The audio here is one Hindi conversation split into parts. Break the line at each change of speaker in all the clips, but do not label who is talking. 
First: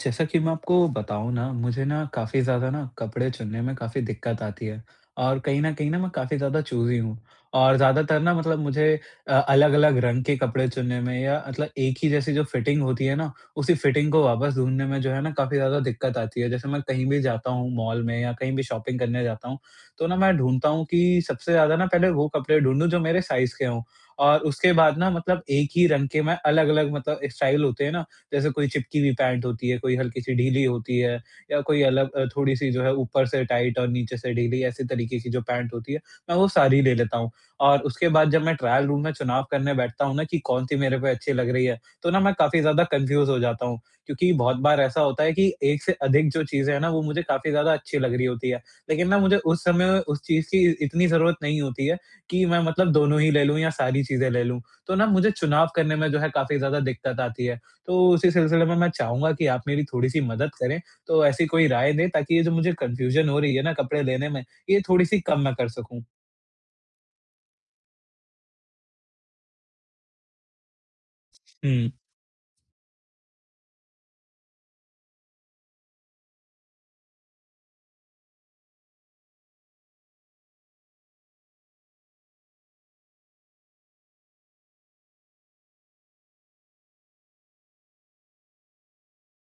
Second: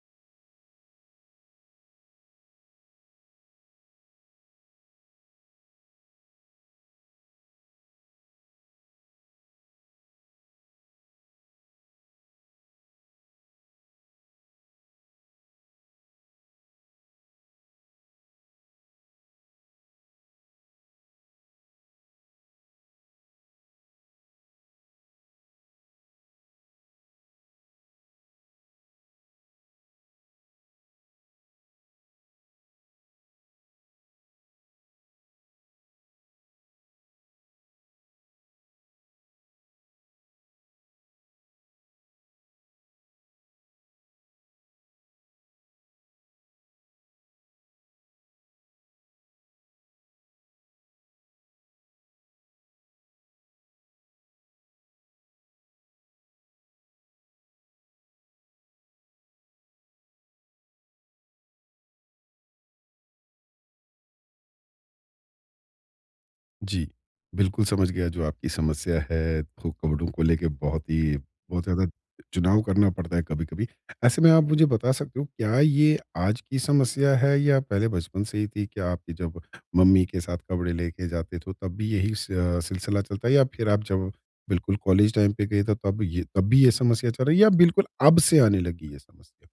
जैसा कि मैं आपको बताऊँ ना, मुझे ना काफ़ी ज़्यादा ना कपड़े चुनने में काफ़ी दिक़्क़त आती है। और कहीं न कहीं न, मैं काफ़ी ज़्यादा चूज़ी हूँ। और ज़्यादातर ना मतलब मुझे अ, अलग-अलग रंग के कपड़े चुनने में या मतलब एक ही जैसी जो फ़िटिंग होती है ना, उसी फ़िटिंग को वापस ढूँढने में जो है ना काफ़ी ज़्यादा दिक़्क़त आती है। जैसे मैं कहीं भी जाता हूँ मॉल में या कहीं भी शॉपिंग करने जाता हूँ। तो ना, मैं ढूँढता हूँ कि सबसे ज़्यादा ना पहले वो कपड़े ढूँढूँ जो मेरे साइज़ के हो और उसके बाद ना मतलब एक ही रंग के मैं अलग-अलग मतलब स्टाइल होते हैं ना जैसे कोई चिपकी हुई पैंट होती है, कोई हल्की-सी ढीली होती है या कोई अलग अ, थोड़ी-सी जो है ऊपर से टाइट और नीचे से ढीली ऐसी तरीके की जो पैंट होती है मैं वो सारी ले लेता हूँ। और उसके बाद जब मैं ट्रायल रूम में चुनाव करने बैठता हूँ ना कि कौन-सी मेरे पे अच्छी लग रही है तो ना, मैं काफ़ी ज़्यादा कन्फ्यूज़ हो जाता हूँ। क्योंकि बहुत बार ऐसा होता है कि एक से अधिक जो चीज़ें हैं ना, वो मुझे काफ़ी ज़्यादा अच्छी लग रही होती हैं। लेकिन ना मुझे उस समय में उस चीज़ की इतनी ज़रूरत नहीं होती है कि मैं मतलब दोनों ही ले लूँ या सारी चीज़ें ले लूँ। तो ना मुझे चुनाव करने में जो है काफ़ी ज़्यादा दिक़्क़त आती है। तो उसी सिलसिले में मैं चाहूँगा कि आप मेरी थोड़ी-सी मदद करें। तो ऐसी कोई राय दें ताकि ये जो मुझे कन्फ्यूज़न हो रही है ना कपड़े लेने में ये थोड़ी-सी कम मैं कर सकूँ।
जी। बिल्कुल, समझ गया जो आपकी समस्या है तो कपड़ों को लेके बहुत ही बहुत ज़्यादा
हुँ।
चुनाव करना पड़ता है कभी-कभी। ऐसे में आप मुझे बता सकते हो क्या ये आज की समस्या है या पहले बचपन से ही थी? क्या आपकी जब मम्मी के साथ कपड़े लेके जाते तो तब भी यही स अ, सिलसिला चलता है या फिर आप जब बिल्कुल कॉलेज टाइम पे गए तब ये तब भी ये समस्या चल रही है या बिल्कुल अब से आने लगी ये समस्या?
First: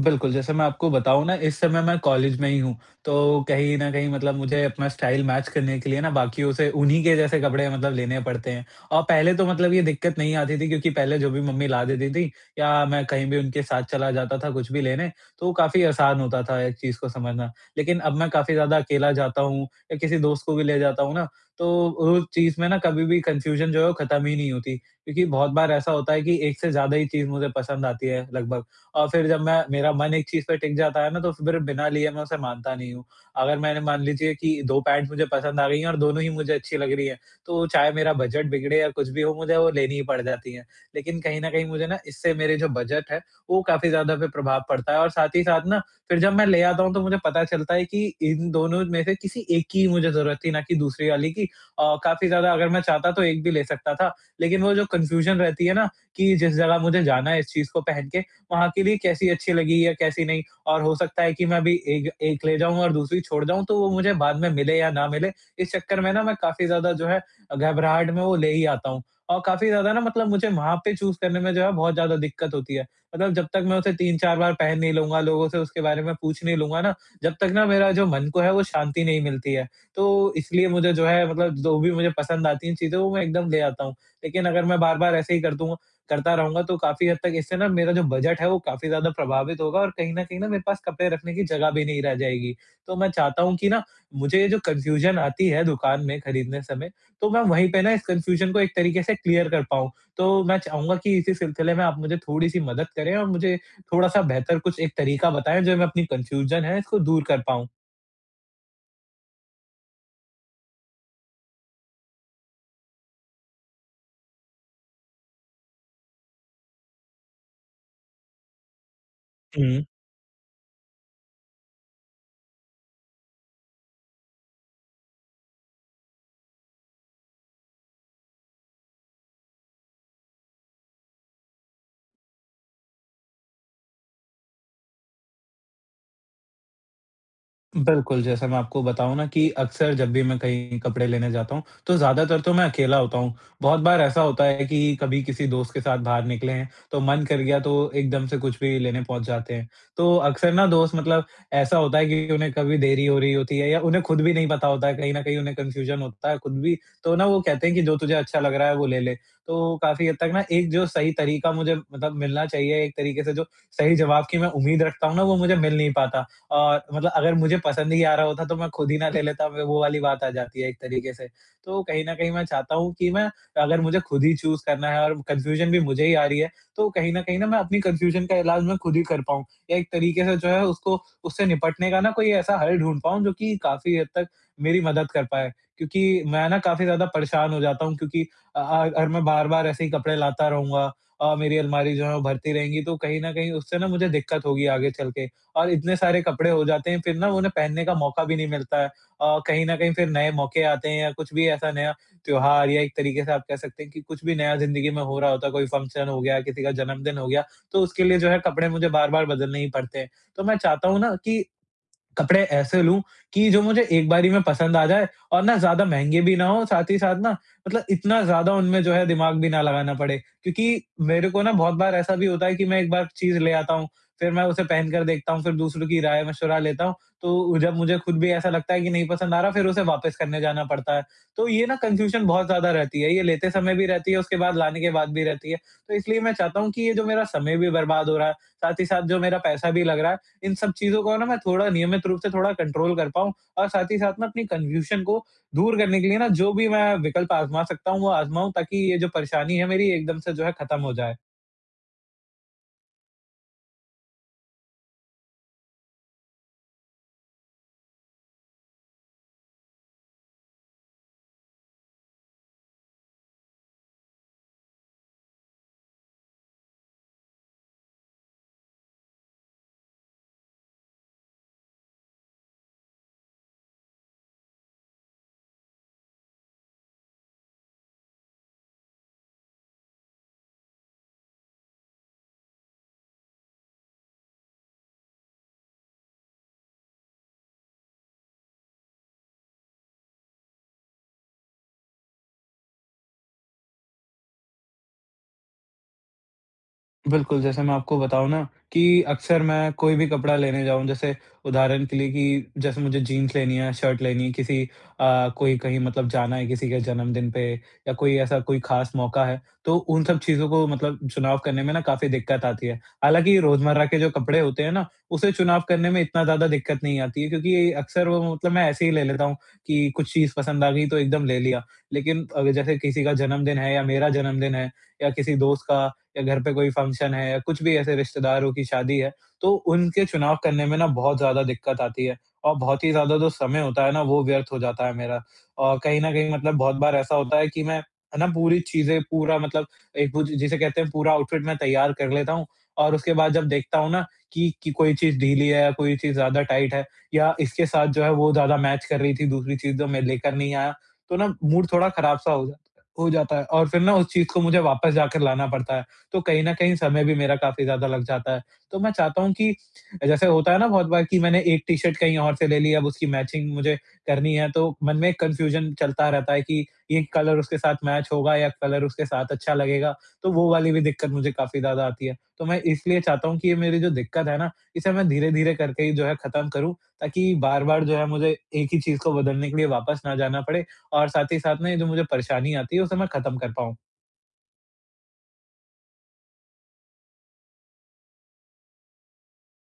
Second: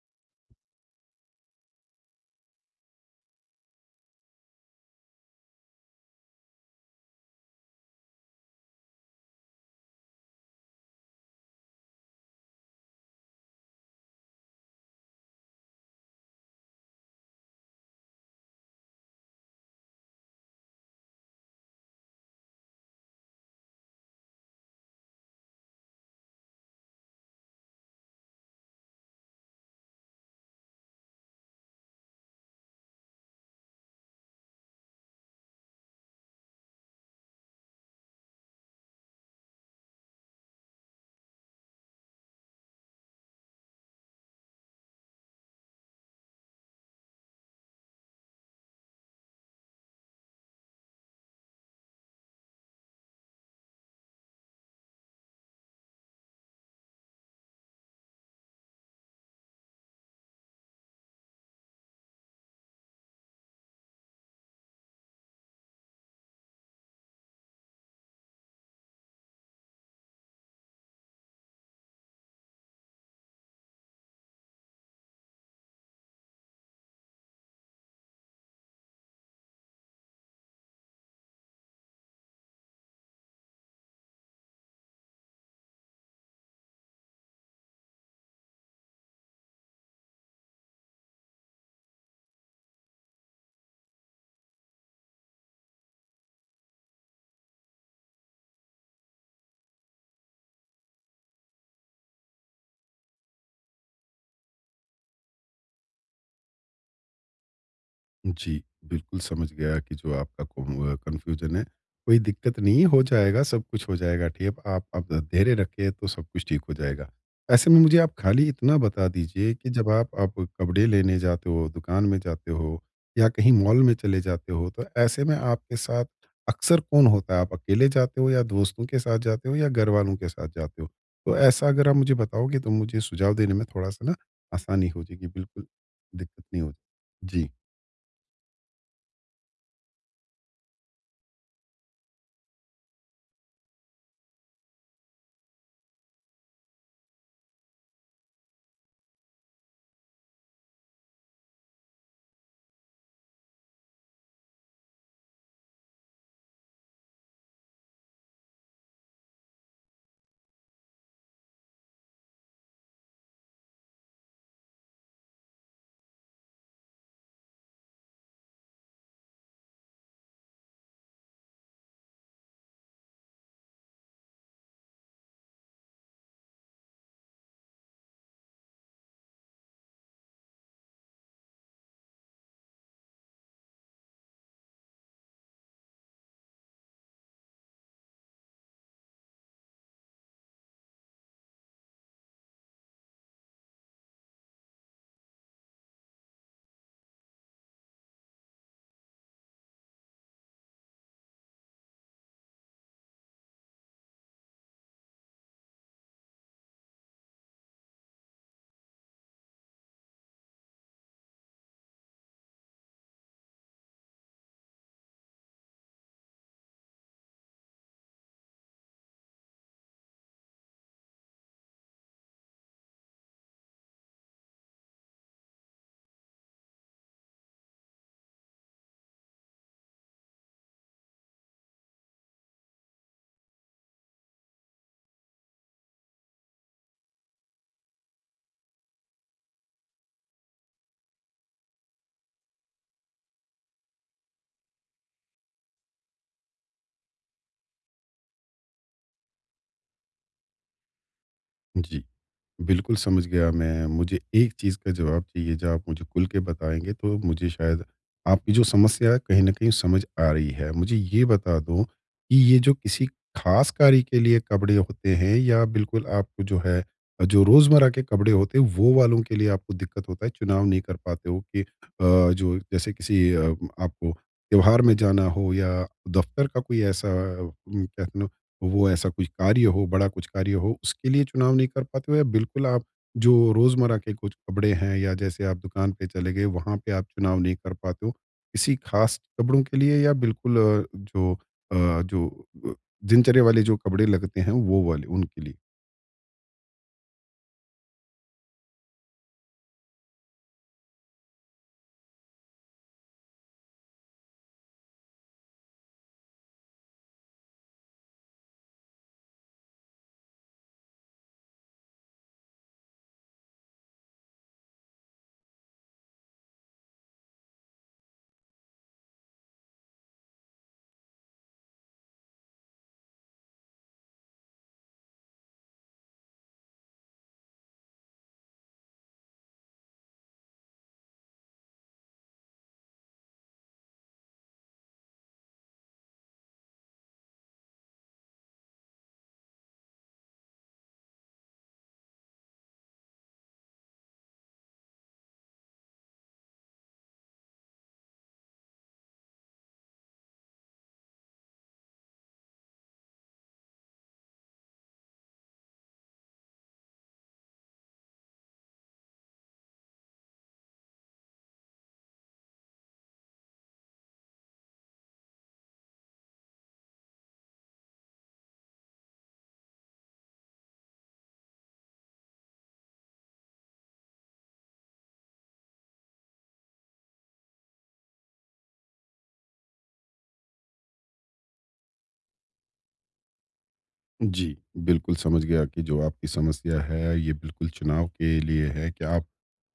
बिल्कुल, जैसे मैं आपको बताऊँ ना इस समय मैं कॉलेज में ही हूँ, तो कहीं न कहीं मतलब मुझे अपना स्टाइल मैच करने के लिए ना बाकियों से उन्हीं के जैसे कपड़े मतलब लेने पड़ते हैं। अ, पहले तो मतलब ये दिक्कत नहीं आती थी क्योंकि पहले जो भी मम्मी ला देती थी या मैं कहीं भी उनके साथ चला जाता था कुछ भी लेने तो काफ़ी आसान होता था एक चीज़ को समझना। लेकिन अब मैं काफ़ी ज़्यादा अकेला जाता हूँ या किसी दोस्त को भी ले जाता हूँ ना, तो उस चीज़ में ना कभी भी कन्फ़्यूज़न जो है वो खत्म ही नहीं होती क्योंकि बहुत बार ऐसा होता है कि एक से ज़्यादा ही चीज़ मुझे पसंद आती है लगभग, और फिर जब मैं मेरा मन एक चीज़ पे टिक जाता है ना तो फिर बिना लिए मैं उसे मानता नहीं हूँ। अगर मैंने मान लीजिए कि 2 पैन्ट मुझे पसंद आ गई हैं और दोनों ही मुझे अच्छी लग रही हैं तो चाहे मेरा बजट बिगड़े या कुछ भी हो मुझे वो लेनी ही पड़ जाती है। लेकिन कहीं न कहीं मुझे ना इससे मेरे जो बजट है वो काफ़ी ज़्यादा फिर प्रभाव पड़ता है और साथ ही साथ ना फिर जब मैं ले आता हूँ तो मुझे पता चलता है कि इन दोनों में से किसी एक की मुझे ज़रूरत थी ना कि दूसरी वाली की अ, काफ़ी ज़्यादा अगर मैं चाहता तो एक भी ले सकता था। लेकिन वो जो कन्फ़्यूज़न रहती है ना कि जिस जगह मुझे जाना है इस चीज़ को पहन के वहाँ के लिए कैसी अच्छी लगी या कैसी नहीं, और हो सकता है कि मैं अभी एक एक ले जाऊँ और दूसरी छोड़ जाऊँ तो वो मुझे बाद में मिले या ना मिले, इस चक्कर में ना मैं काफ़ी ज़्यादा जो है घबराहट में वो ले ही आता हूँ। औ काफ़ी ज़्यादा ना मतलब मुझे वहाँ पे चूज़ करने में जो है बहुत ज़्यादा दिक्कत होती है। मतलब जब तक मैं उसे 3-4 बार पहन नहीं लूँगा लोगों से उसके बारे में पूछ नहीं लूँगा ना, जब तक ना मेरा जो मन को है वो शांति नहीं मिलती है, तो इसलिए मुझे जो है मतलब जो भी मुझे पसंद आती है चीज़ें वो मैं एकदम ले आता हूँ। लेकिन अगर मैं बार-बार ऐसे ही कर दूँ करता रहूँगा तो काफ़ी हद तक इससे ना मेरा जो बजट है वो काफ़ी ज़्यादा प्रभावित होगा और कहीं न कहीं ना मेरे पास कपड़े रखने की जगह भी नहीं रह जाएगी। तो मैं चाहता हूँ कि ना मुझे ये जो कन्फ़्यूज़न आती है दुकान में खरीदने समय तो मैं वहीं पे ना इस कन्फ़्यूज़न को एक तरीक़े से क्लियर कर पाऊँ। तो मैं चाहूँगा कि इसी सिलसिले में आप मुझे थोड़ी-सी मदद करें और मुझे थोड़ा-सा बेहतर कुछ एक तरीक़ा बताएँ जो मैं अपनी कन्फ़्यूज़न है इसको दूर कर पाऊँ।
जी। बिल्कुल, समझ गया कि जो आपका कुनवा कन्फ़्यूजन है। कोई दिक्कत नहीं है हो जाएगा, सब कुछ हो जाएगा ठीक। आप आप धैर्य रखें तो सब कुछ ठीक हो जाएगा। ऐसे में मुझे आप खाली इतना बता दीजिए कि
हुँ।
जब आप आप कपड़े लेने जाते हो, दुकान में जाते हो या कहीं मॉल में चले जाते हो तो ऐसे में आपके साथ अक्सर कौन होता है? आप अकेले जाते हो या दोस्तों के साथ जाते हो या घरवालों के साथ जाते हो? तो ऐसा अगर आप मुझे बताओगे तो मुझे सुझाव देने में थोड़ा-सा न आसानी हो जाएगी, बिल्कुल दिक्कत नहीं होगी। जी।
बिल्कुल, जैसा मैं आपको बताऊँ न कि अक्सर जब भी मैं कहीं कपड़े लेने जाता हूँ तो ज़्यादातर तो मैं अकेला होता हूँ। बहुत बार ऐसा होता है कि कभी किसी दोस्त के साथ बाहर निकले हैं तो मन कर गया तो एकदम से कुछ भी लेने पहुँच जाते हैं। तो अक्सर न दोस्त मतलब ऐसा होता है कि उन्हें कभी देरी हो रही होती है या उन्हें ख़ुद भी नहीं पता होता है, कहीं न कहीं उन्हें कन्फ़्यूजन होता है ख़ुद भी तो न वो कहते हैं कि जो तुझे अच्छा लग रहा है वो ले ले। तो काफ़ी हद तक न एक जो सही तरीक़ा मुझे मतलब मिलना चाहिए, एक तरीक़े से जो सही जवाब की मैं उम्मीद रखता हूँ न वो मुझे मिल नहीं पाता। अ, मतलब अगर मुझे पसंद ही आ रहा होता तो मैं ख़ुद ही ना ले लेता? वो वाली बात आ जाती है एक तरीक़े से। तो कहीं न कहीं मैं चाहता हूँ कि मैं अगर मुझे ख़ुद ही चूज़ करना है और कन्फ़्यूजन भी मुझे ही आ रही है तो कहीं न कहीं न मैं अपनी कन्फ़्यूजन का इलाज मैं ख़ुद ही कर पाऊँ। या एक तरीक़े से जो है उसको उससे निपटने का न कोई ऐसा हल ढूँढ पाऊँ जो कि काफ़ी हद तक मेरी मदद कर पाए। क्योंकि मैं न काफ़ी ज़्यादा परेशान हो जाता हूँ क्योंकि अ अ, अगर मैं बार-बार ऐसे ही कपड़े लाता रहूँगा और मेरी अलमारी जो है वो भरती रहेंगी तो कहीं न कहीं उससे न मुझे दिक्कत होगी आगे चल के। और इतने सारे कपड़े हो जाते हैं फिर न वो उन्हें पहनने का मौक़ा भी नहीं मिलता है। अ, कहीं न कहीं फिर नए मौक़े आते हैं या कुछ भी ऐसा नया त्योहार या एक तरीक़े से आप कह सकते हैं कि कुछ भी नया ज़िन्दगी में हो रहा होता है कोई फ़ंक्शन हो गया, किसी का जन्मदिन हो गया तो उसके लिए जो है कपड़े मुझे बार-बार बदलने ही पड़ते हैं। तो मैं चाहता हूँ न कि कपड़े ऐसे लूँ कि जो मुझे एक बारी में पसंद आ जाए और ना ज़्यादा महँगे भी ना हों, साथ ही साथ न मतलब इतना ज़्यादा उनमें जो है दिमाग़ भी ना लगाना पड़े। क्योंकि मेरे को न बहुत बार ऐसा भी होता है कि मैं एक बार चीज़ ले आता हूँ फिर मैं उसे पहन कर देखता हूँ फिर दूसरों की राय-मशवरा लेता हूँ। तो उ जब मुझे ख़ुद भी ऐसा लगता है कि नहीं पसंद आ रहा है फिर उसे वापस करने जाना पड़ता है। तो ये न कन्फ़्यूजन बहुत ज़्यादा रहती है। ये लेते समय भी रहती है, उसके बाद लाने के बाद भी रहती है। तो इसलिए मैं चाहता हूँ कि ये जो मेरा समय भी बर्बाद हो रहा है। साथ ही साथ जो मेरा पैसा भी लग रहा है। इन सब चीज़ों को न मैं थोड़ा नियमित रूप से थोड़ा कंट्रोल कर पाऊँ और साथ ही साथ मैं अपनी कन्फ़्यूजन को दूर करने के लिए न जो भी मैं विकल्प आज़मा सकता हूँ वो आज़माऊँ ताकि ये जो परेशानी है मेरी एकदम से जो है ख़त्म हो जाए।
जी। बिल्कुल समझ गया मैं, मुझे एक चीज़ का जवाब चाहिए जो आप मुझे खुल के बताएँगे तो मुझे शायद आपकी जो समस्या है कहीं न कहीं समझ आ रही है। मुझे ये बता दो कि ये जो किसी खास कार्य के लिए कपड़े होते हैं या बिल्कुल आपको जो है जो रोज़मर्रा के कपड़े होते हैं वो वालों के लिए आपको दिक्कत होता है चुनाव नहीं कर पाते हो कि अ, जो जैसे किसी अ, आपको त्योहार में जाना हो या दफ़्तर का कोई ऐसा कह नो वो ऐसा कुछ कार्य हो बड़ा कुछ कार्य हो उसके लिए चुनाव नहीं कर पाते हो या बिल्कुल आप जो रोज़मर्रा के कुछ कपड़े हैं या जैसे आप दुकान पे चले गए वहाँ पे आप चुनाव नहीं कर पाते हो? किसी खास कपड़ों के लिए या बिल्कुल अ, जो अ, जो अ, दिनचर्या वाले जो कपड़े लगते हैं वो वाले उनके लिए?
बिल्कुल, जैसे मैं आपको बताऊँ न कि अक्सर मैं कोई भी कपड़ा लेने जाऊँ जैसे उदाहरण के लिए कि जैसे मुझे जीन्स लेनी है, शर्ट लेनी है किसी अ, कोई कहीं मतलब जाना है किसी के जन्मदिन पे या कोई ऐसा कोई खास मौका है तो उन सब चीज़ों को मतलब चुनाव करने में ना काफ़ी दिक्कत आती है। हालाँकि रोज़मर्रा के जो कपड़े होते हैं ना उसे चुनाव करने में इतना ज़्यादा दिक्कत नहीं आती है क्योंकि अक्सर वो मतलब मैं ऐसे ही ले लेता हूँ कि कुछ चीज़ पसंद आ गई तो एकदम ले लिया। लेकिन अग जैसे किसी का जन्मदिन है या मेरा जन्मदिन है या किसी दोस्त का या घर पे कोई फ़ंक्शन है या कुछ भी ऐसे रिश्तेदारों की शादी है तो उनके चुनाव करने में ना बहुत ज़्यादा दिक्कत आती है और बहुत ही ज़्यादा जो समय होता है ना वो व्यर्थ हो जाता है मेरा। औ कहीं न कहीं मतलब बहुत बार ऐसा होता है कि मैं, है ना पूरी चीज़ें पूरा मतलब एक वो जि जिसे कहते हैं पूरा आउटफ़िट मैं तैयार कर लेता हूँ और उसके बाद जब देखता हूँ ना कि, कि कोई चीज़ ढीली है या कोई चीज़ ज़्यादा टाइट है या इसके साथ जो है वो ज़्यादा मैच कर रही थी दूसरी चीज़ जो मैं लेकर नहीं आया तो ना मूड थोड़ा ख़राब सा हो जाता हो जाता है और फिर न उस चीज़ को मुझे वापस जाकर लाना पड़ता है। तो कहीं न कहीं समय भी मेरा काफ़ी ज़्यादा लग जाता है। तो मैं चाहता हूँ कि जैसे होता है ना बहुत बार कि मैंने एक टी-शर्ट कहीं और से ले ली है अब उसकी मैचिंग मुझे करनी है तो मन में एक कन्फ़्यूजन चलता रहता है कि ये कलर उसके साथ मैच होगा या कलर उसके साथ अच्छा लगेगा तो वो वाली भी दिक्कत मुझे काफ़ी ज़्यादा आती है। तो मैं इसलिए चाहता हूँ कि ये मेरी जो दिक्कत है ना इसे मैं धीरे-धीरे करके ही जो है ख़त्म करूँ ताकि बार-बार जो है मुझे एक ही चीज़ को बदलने के लिए वापस ना जाना पड़े और साथ ही साथ में ये जो मुझे परेशानी आती है उसे मैं ख़त्म कर पाऊँ।
जी, बिल्कुल समझ गया कि जो आपकी समस्या है। ये बिल्कुल चुनाव के लिए है कि आप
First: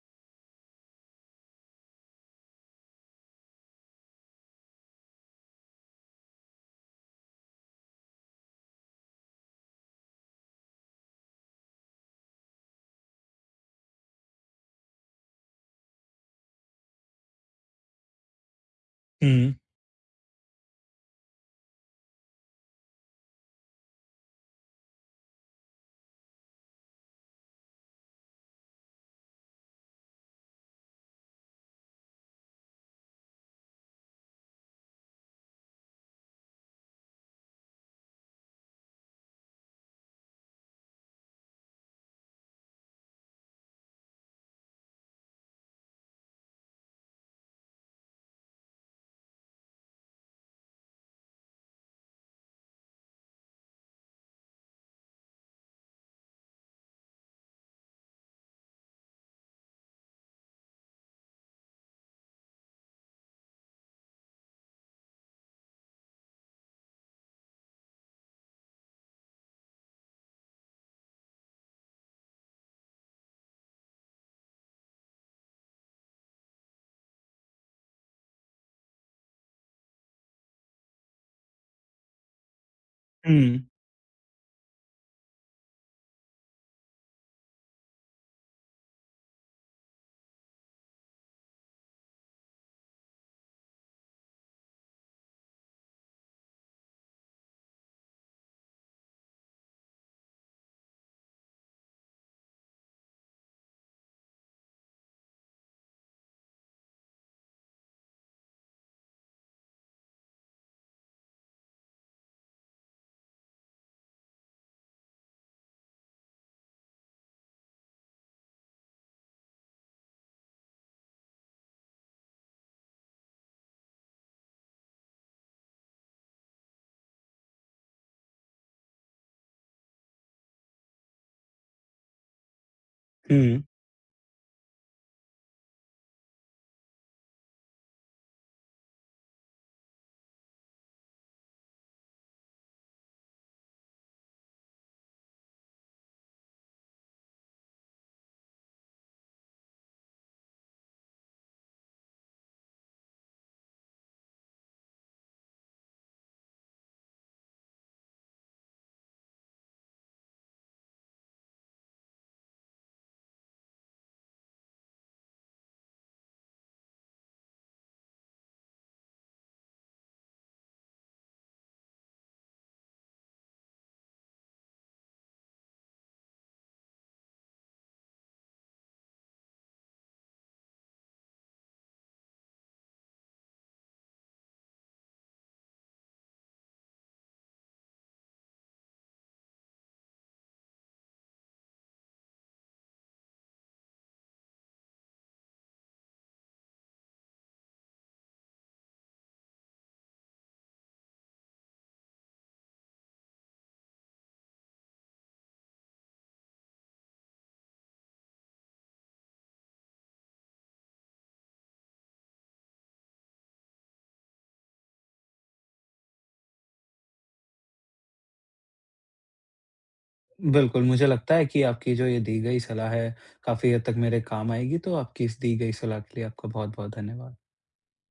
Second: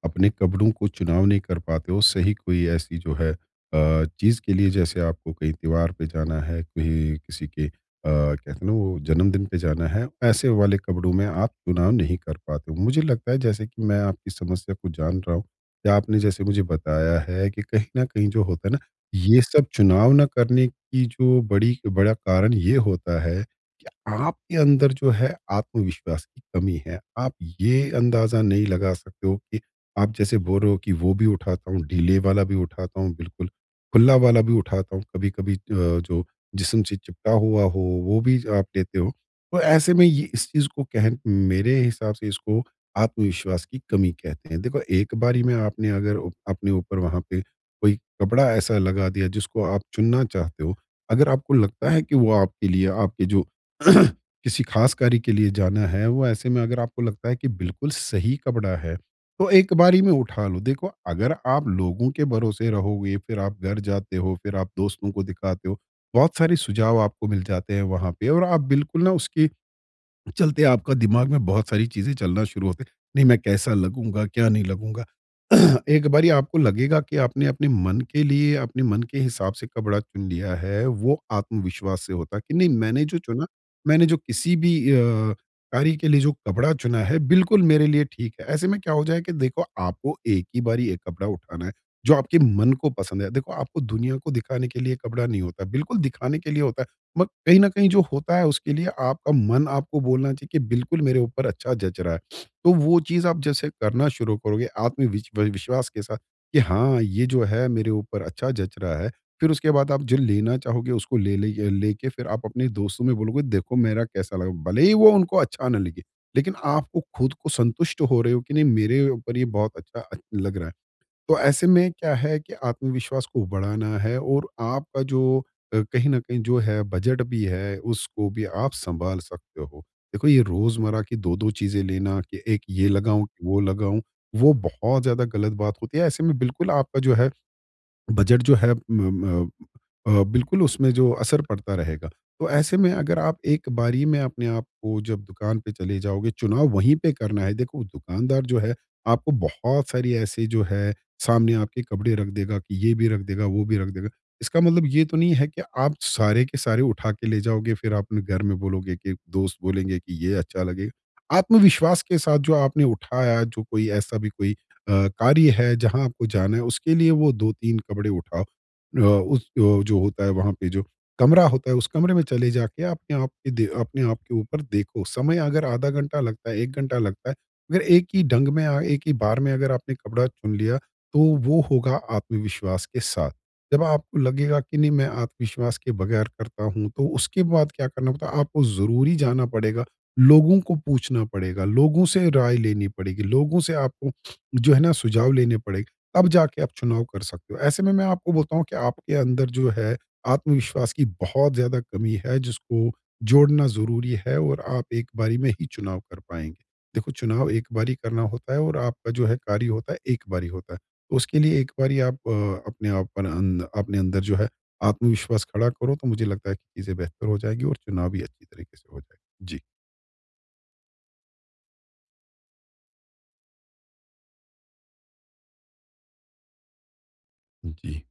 अपने कपड़ों को चुनाव नहीं कर पाते हो सही कोई ऐसी जो है अ, चीज़ के लिए जैसे आपको कहीं त्योहार पे जाना है कहीं किसी के अ, कहते हैं ना वो जन्मदिन पे जाना है ऐसे वाले कपड़ों में आप चुनाव नहीं कर पाते हो। मुझे लगता है जैसे कि मैं आपकी समस्या को जान रहा हूँ या आपने जैसे मुझे बताया है कि कहीं न कहीं जो होता है ना ये
हुँ।
सब चुनाव ना करने की जो बड़ी बड़ा कारण ये होता है कि आपके अंदर जो है आत्मविश्वास की कमी है। आप ये अंदाज़ा नहीं लगा सकते हो कि आप जैसे बोल रहे हो कि वो भी उठाता हूँ ढीले वाला भी उठाता हूँ बिल्कुल, खुल्ला वाला भी उठाता हूँ कभी-कभी अ, जो जिस्म से चिपका हुआ हो वो भी आप ज लेते हो। तो ऐसे में ये इस चीज़ को कह मेरे हिसाब से इसको आत्मविश्वास की कमी कहते हैं। देखो, एक बारी में आपने अगर अपने ऊपर वहाँ पे कोई कपड़ा ऐसा लगा दिया जिसको आप चुनना चाहते हो। अगर आपको लगता है कि वो आपके लिए आपके जो किसी ख़ास कार्य के लिए जाना है, वो ऐसे में अगर आपको लगता है कि बिल्कुल सही कपड़ा है। तो एक बारी में उठा लो। देखो अगर आप लोगों के भरोसे रहोगे, फ़िर आप घर जाते हो, फ़िर आप दोस्तों को दिखाते हो। बहुत सारे सुझाव आपको मिल जाते हैं वहाँ पे और आप बिल्कुल ना उसके चलते आपका दिमाग में बहुत सारी चीज़ें चलना शुरू होते हैं। नहीं मैं कैसा लगूँगा, क्या नहीं लगूँगा। एक बारी आपको लगेगा कि आपने अपने मन के लिए अपने मन के हिसाब से कपड़ा चुन लिया है। वो आत्मविश्वास से होता है कि नहीं मैंने जो चुना
हुँ।
मैंने जो किसी भी अ, कार्य के लिए जो कपड़ा चुना है बिल्कुल मेरे लिए ठीक है। ऐसे में क्या हो जाए कि देखो आपको एक ही बारी एक कपड़ा उठाना है। जो आपके मन को पसंद है। देखो आपको दुनिया को दिखाने के लिए कपड़ा नहीं होता। बिल्कुल दिखाने के लिए होता है। म कहीं न कहीं जो होता है उसके लिए आपका मन आपको बोलना चाहिए कि बिल्कुल मेरे ऊपर अच्छा जच रहा है। तो वो चीज़ आप जैसे करना शुरू करोगे आत्मविश्वा विश्वास के साथ कि हाँ ये जो है मेरे ऊपर अच्छा जच रहा है। फ़िर उसके बाद आप जो लेना चाहोगे उसको ले ले लेके फ़िर आप अपने दोस्तों में बोलोगे देखो मेरा कैसा लगा। भले ही वो उनको अच्छा ना लगे। लेकिन आपको ख़ुद को संतुष्ट हो रहे हो कि नहीं मेरे ऊपर ये बहुत अच्छा लग रहा है। तो ऐसे में क्या है कि आत्मविश्वास को बढ़ाना है और आपका जो अ, कहीं न कहीं जो है बजट भी है उसको भी आप संभाल सकते हो। देखो ये रोज़मर्रा की 2-2 चीजें लेना कि 1 ये लगाऊँ कि वो
हुँ।
लगाऊँ। वो बहुत ज़्यादा गलत बात होती है। ऐसे में बिल्कुल आपका जो है बजट जो है म म अ, बिल्कुल उसमें जो असर पड़ता रहेगा। तो ऐसे में, अगर आप एक बारी में अपने आपको जब दुकान पे चले जाओगे, चुनाव वहीं पे करना है। देखो, दुकानदार जो है आपको बहुत सारी ऐसे जो है सामने आपके कपड़े रख देगा कि ये भी रख देगा वो भी रख देगा। इसका मतलब ये तो नहीं है कि आप सारे के सारे उठा के ले जाओगे फ़िर आप अपने घर में बोलोगे कि दोस्त बोलेंगे कि ये अच्छा लगेगा। आत्मविश्वास के साथ जो आपने उठाया जो कोई ऐसा भी कोई अ, कार्य है जहाँ आपको जाना है उसके लिए वो 2-3 कपड़े उठाओ। अ, उस अ, जो होता है वहाँ पे जो कमरा होता है उस कमरे में चले जाके अपने आप दे अपने आप आपके ऊपर देखो। समय अगर आधा घंटा लगता है, 1 घंटा लगता है। मगर एक ही ढंग में अ, एक ही बार में अगर आपने कपड़ा चुन लिया तो वो होगा आत्मविश्वास के साथ। जब आपको लगेगा कि नहीं मैं आत्मविश्वास के बगैर करता हूँ तो उसके बाद क्या करना पड़ता है? आपको ज़रूरी जाना पड़ेगा। लोगों को पूछना पड़ेगा। लोगों से राय लेनी पड़ेगी। लोगों से आपको जो है ना सुझाव लेने पड़ेंगे तब जाके आप चुनाव कर सकते हो। ऐसे में मैं आपको बोलता हूँ कि आपके अंदर जो है आत्मविश्वास की बहुत ज़्यादा कमी है जिसको जोड़ना ज़रूरी है और आप एक बारी में ही चुनाव कर पाएँगे। देखो चुनाव एक बार ही करना होता है और आपका जो है कार्य होता है एक बार ही होता है। तो उसके लिए एक बारी आप अ, अपने आप अं, अपने अंदर जो है आत्मविश्वास खड़ा करो तो मुझे लगता है कि चीज़ें बेहतर हो जाएँगी और चुनाव भी अच्छी तरीके से हो जाएगा। जी।
बिल्कुल मुझे लगता है कि आपकी जो ये दी गई सलाह है काफ़ी हद तक मेरे काम आएगी। तो आपकी इस दी गई सलाह के लिए आपका बहुत-बहुत धन्यवाद।
जी।